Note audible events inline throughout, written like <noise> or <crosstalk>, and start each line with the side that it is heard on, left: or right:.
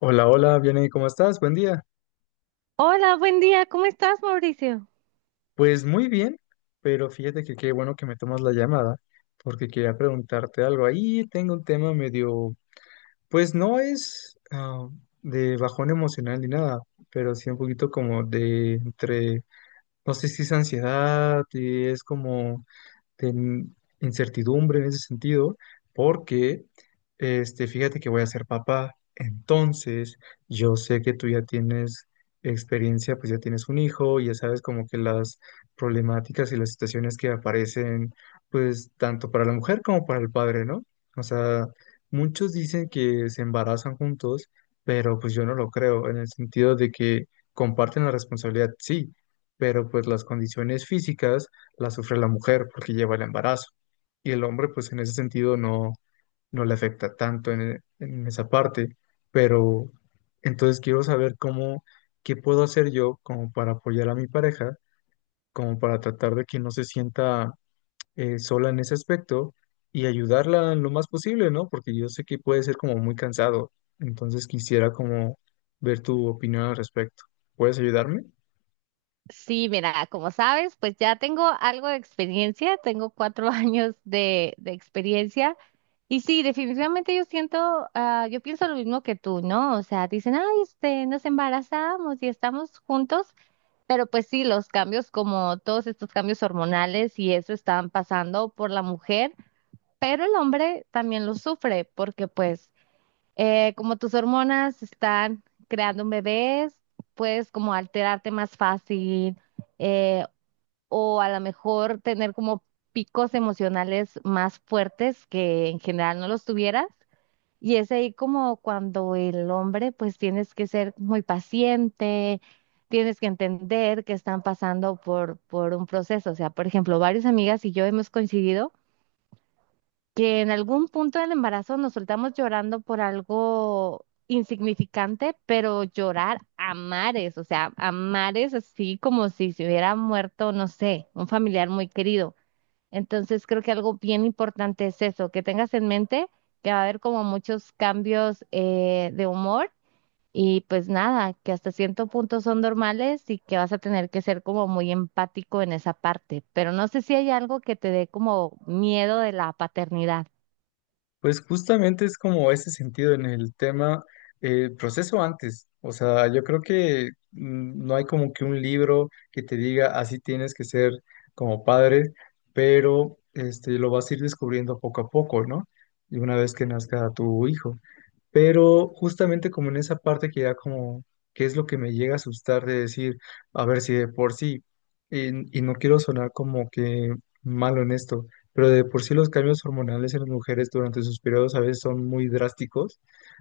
left: Hola, hola, bien, ¿y cómo estás? Buen día.
right: Hola, buen día. ¿Cómo estás, Mauricio?
left: Pues muy bien, pero fíjate que qué bueno que me tomas la llamada, porque quería preguntarte algo. Ahí tengo un tema medio, pues no es de bajón emocional ni nada, pero sí un poquito como de entre, no sé si es ansiedad y es como de incertidumbre en ese sentido, porque fíjate que voy a ser papá. Entonces, yo sé que tú ya tienes experiencia, pues ya tienes un hijo, ya sabes como que las problemáticas y las situaciones que aparecen, pues tanto para la mujer como para el padre, ¿no? O sea, muchos dicen que se embarazan juntos, pero pues yo no lo creo, en el sentido de que comparten la responsabilidad, sí, pero pues las condiciones físicas la sufre la mujer porque lleva el embarazo. Y el hombre, pues en ese sentido no, no le afecta tanto en esa parte. Pero entonces quiero saber cómo, qué puedo hacer yo como para apoyar a mi pareja, como para tratar de que no se sienta sola en ese aspecto y ayudarla en lo más posible, ¿no? Porque yo sé que puede ser como muy cansado. Entonces quisiera como ver tu opinión al respecto. ¿Puedes ayudarme?
right: Sí, mira, como sabes, pues ya tengo algo de experiencia, tengo 4 <laughs> años de experiencia y sí, definitivamente yo siento, yo pienso lo mismo que tú, ¿no? O sea, dicen, ay, nos embarazamos y estamos juntos, pero pues sí, los cambios como todos estos cambios hormonales y eso están pasando por la mujer, pero el hombre también lo sufre porque pues como tus hormonas están creando un bebé, puedes como alterarte más fácil, eh, o a lo mejor tener como picos emocionales más fuertes que en general no los tuvieras. Y es ahí como cuando el hombre pues tienes que ser muy paciente, tienes que entender que están pasando por un proceso. O sea, por ejemplo, varias amigas y yo hemos coincidido que en algún punto del embarazo nos soltamos llorando por algo insignificante, pero llorar a mares, o sea, a mares así como si se hubiera muerto, no sé, un familiar muy querido. Entonces creo que algo bien importante es eso, que tengas en mente que va a haber como muchos cambios de humor y pues nada, que hasta cierto punto son normales y que vas a tener que ser como muy empático en esa parte, pero no sé si hay algo que te dé como miedo de la paternidad.
left: Pues justamente es como ese sentido en el tema proceso antes. O sea, yo creo que no hay como que un libro que te diga así tienes que ser como padre, pero lo vas a ir descubriendo poco a poco, ¿no? Y una vez que nazca tu hijo. Pero justamente como en esa parte que ya como, ¿qué es lo que me llega a asustar de decir, a ver si de por sí, y no quiero sonar como que malo en esto, pero de por sí los cambios hormonales en las mujeres durante sus periodos a veces son muy drásticos,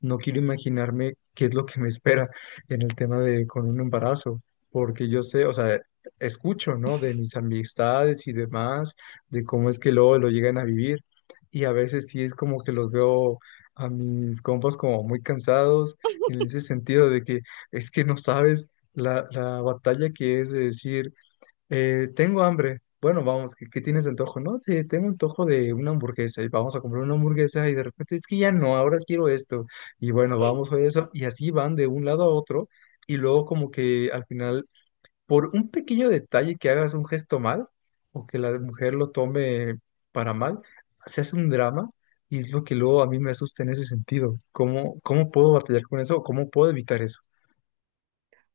left: no quiero imaginarme qué es lo que me espera en el tema de con un embarazo, porque yo sé, o sea, escucho, ¿no? De mis amistades y demás, de cómo es que luego lo llegan a vivir. Y a veces sí es como que los veo a mis compas como muy cansados en ese sentido de que es que no sabes la batalla que es de decir, tengo hambre. Bueno, vamos, qué tienes de antojo? No, sí, tengo antojo de una hamburguesa y vamos a comprar una hamburguesa y de repente es que ya no, ahora quiero esto. Y bueno, vamos a eso y así van de un lado a otro y luego como que al final por un pequeño detalle que hagas un gesto mal o que la mujer lo tome para mal, se hace un drama y es lo que luego a mí me asusta en ese sentido. ¿Cómo puedo batallar con eso o cómo puedo evitar eso?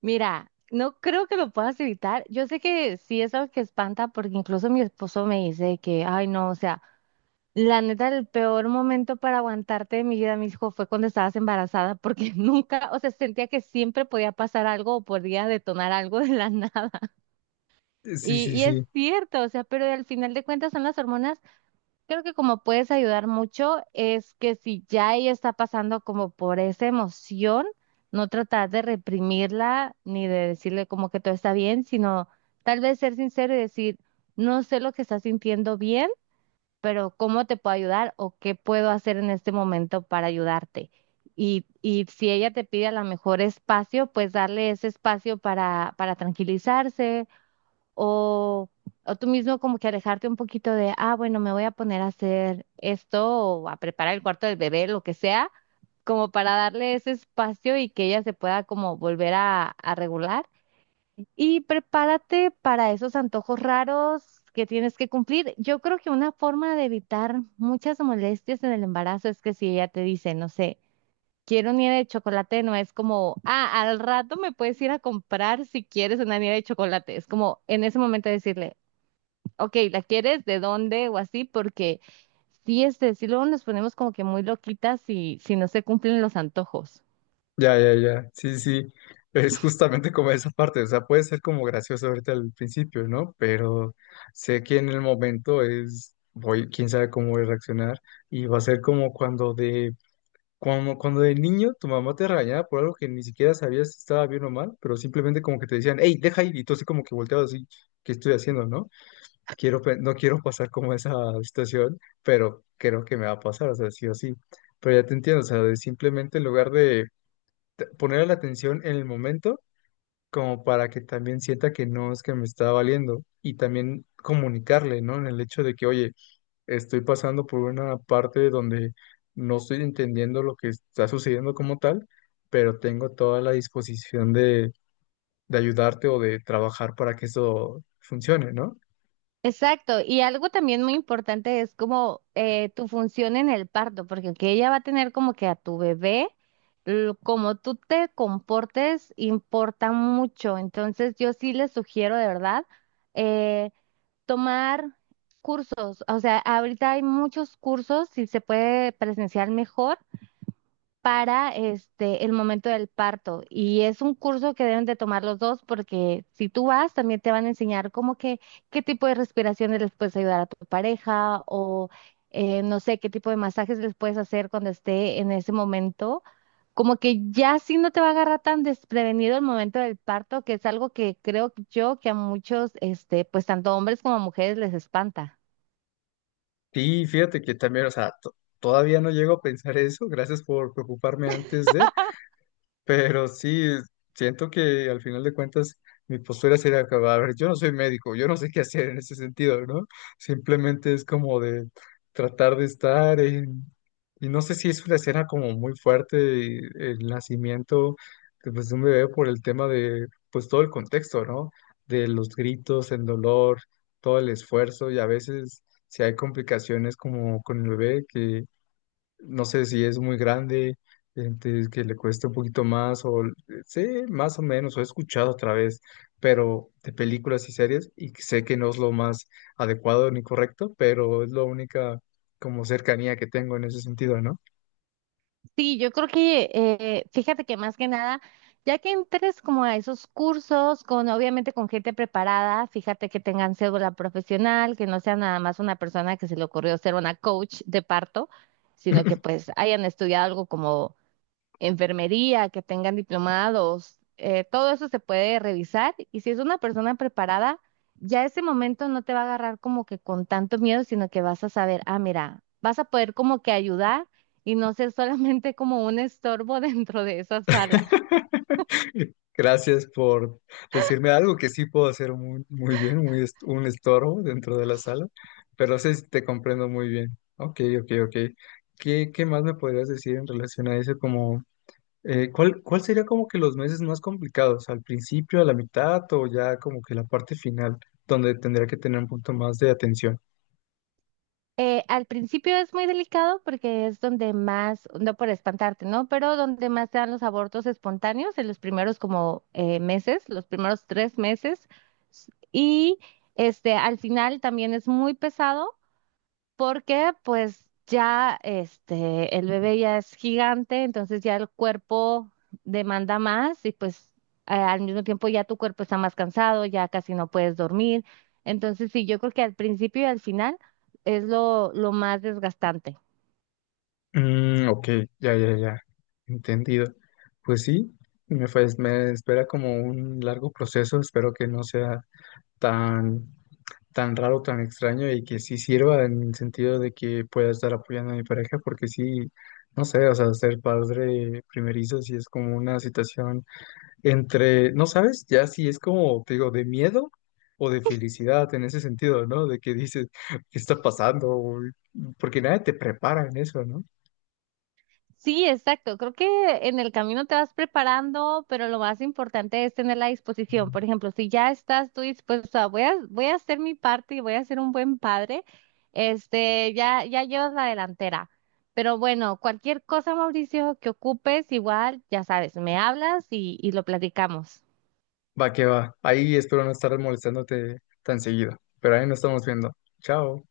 right: Mira, no creo que lo puedas evitar. Yo sé que sí es algo que espanta porque incluso mi esposo me dice que, ay, no, o sea, la neta, el peor momento para aguantarte de mi vida, mi hijo, fue cuando estabas embarazada porque <laughs> nunca, o sea, sentía que siempre podía pasar algo o podía detonar algo de la <laughs> nada.
left: Sí,
right: Y,
left: sí,
right: y es
left: sí,
right: cierto, o sea, pero al final de cuentas son las hormonas. Creo que como puedes ayudar mucho es que si ya ella está pasando como por esa emoción, no tratar de reprimirla ni de decirle como que todo está bien, sino tal vez ser sincero y decir, no sé lo que estás sintiendo bien, pero ¿cómo te puedo ayudar o qué puedo hacer en este momento para ayudarte? Y si ella te pide a lo mejor espacio, pues darle ese espacio para tranquilizarse o, o tú mismo como que alejarte un poquito de, ah, bueno, me voy a poner a hacer esto o a preparar el cuarto del bebé, lo que sea, como para darle ese espacio y que ella se pueda como volver a regular. Y prepárate para esos antojos raros que tienes que cumplir. Yo creo que una forma de evitar muchas molestias en el embarazo es que si ella te dice, no sé, quiero nieve de chocolate, no es como, ah, al rato me puedes ir a comprar si quieres una nieve de chocolate. Es como en ese momento decirle, ok, ¿la quieres? ¿De dónde? O así, porque sí, sí luego nos ponemos como que muy loquitas si, si no se cumplen los antojos.
left: ya, ya, ya, sí, sí, <laughs> es justamente como esa parte, o sea, puede ser como gracioso ahorita al principio, ¿no? Pero sé que en el momento es, voy, quién sabe cómo voy a reaccionar y va a ser como cuando de como cuando de niño tu mamá te regañaba por algo que ni siquiera sabías si estaba bien o mal, pero simplemente como que te decían, hey, deja ir, y tú así como que volteabas así, ¿qué estoy haciendo, no? No quiero pasar como esa situación, pero creo que me va a pasar, o sea, sí o sí. Pero ya te entiendo, o sea, de simplemente en lugar de poner la atención en el momento, como para que también sienta que no es que me está valiendo, y también comunicarle, ¿no? En el hecho de que, oye, estoy pasando por una parte donde no estoy entendiendo lo que está sucediendo como tal, pero tengo toda la disposición de ayudarte o de trabajar para que eso funcione, ¿no?
right: Exacto, y algo también muy importante es como tu función en el parto, porque aunque ella va a tener como que a tu bebé, como tú te comportes importa mucho. Entonces yo sí les sugiero de verdad, eh, tomar cursos, o sea, ahorita hay muchos cursos, si se puede presenciar mejor, para este el momento del parto. Y es un curso que deben de tomar los dos porque si tú vas, también te van a enseñar como que qué tipo de respiraciones les puedes ayudar a tu pareja o, no sé qué tipo de masajes les puedes hacer cuando esté en ese momento. Como que ya sí no te va a agarrar tan desprevenido el momento del parto, que es algo que creo yo que a muchos, pues tanto hombres como mujeres les espanta.
left: Y fíjate que también, o sea, todavía no llego a pensar eso, gracias por preocuparme antes de... Pero sí, siento que al final de cuentas mi postura sería acabar. A ver, yo no soy médico, yo no sé qué hacer en ese sentido, ¿no? Simplemente es como de tratar de estar en... Y no sé si es una escena como muy fuerte y el nacimiento de, pues, de un bebé por el tema de, pues todo el contexto, ¿no? De los gritos, el dolor, todo el esfuerzo y a veces si hay complicaciones como con el bebé que no sé si es muy grande, entonces que le cueste un poquito más, sé más o menos, o he escuchado otra vez, pero de películas y series, y que sé que no es lo más adecuado ni correcto, pero es la única como cercanía que tengo en ese sentido, ¿no?
right: Sí, yo creo que, fíjate que más que nada, ya que entres como a esos cursos, con obviamente con gente preparada, fíjate que tengan cédula profesional, que no sea nada más una persona que se le ocurrió ser una coach de parto, sino que pues hayan estudiado algo como enfermería, que tengan diplomados, todo eso se puede revisar y si es una persona preparada, ya ese momento no te va a agarrar como que con tanto miedo, sino que vas a saber, ah, mira, vas a poder como que ayudar y no ser solamente como un estorbo <laughs> dentro de esa sala.
left: <laughs> Gracias por decirme algo que sí puedo hacer muy, muy bien, un estorbo dentro de la sala, pero sí te comprendo muy bien. Ok, ok, ok. ¿Qué más me podrías decir en relación a eso? Cuál sería como que los meses más complicados? ¿Al principio, a la mitad o ya como que la parte final, donde tendría que tener un punto más de atención?
right: Al principio es muy delicado porque es donde más, no por espantarte, ¿no? Pero donde más se dan los abortos espontáneos en los primeros como meses, los primeros 3 meses. S- Y al final también es muy pesado porque pues ya este el bebé ya es gigante, entonces ya el cuerpo demanda más y pues, al mismo tiempo ya tu cuerpo está más cansado, ya casi no puedes dormir. Entonces sí, yo creo que al principio y al final es lo más desgastante.
left: Mm, ok, ya, ya, ya, entendido. Pues sí, me espera como un largo proceso, espero que no sea tan, tan raro, tan extraño y que sí sirva en el sentido de que pueda estar apoyando a mi pareja, porque sí, no sé, o sea, ser padre primerizo sí es como una situación entre, no sabes, ya si es como, te digo, de miedo o de felicidad en ese sentido, ¿no? De que dices, <laughs> ¿qué está pasando? O- Porque nadie te prepara en eso, ¿no?
right: Sí, exacto. Creo que en el camino te vas preparando, pero lo más importante es tener la disposición. Por ejemplo, si ya estás tú dispuesto a voy a hacer mi parte y voy a ser un buen padre, ya, ya llevas la delantera. Pero bueno, cualquier cosa, Mauricio, que ocupes, igual, ya sabes, me hablas y lo platicamos.
left: Va que va. Ahí espero no estar molestándote tan seguido, pero ahí nos estamos viendo. Chao.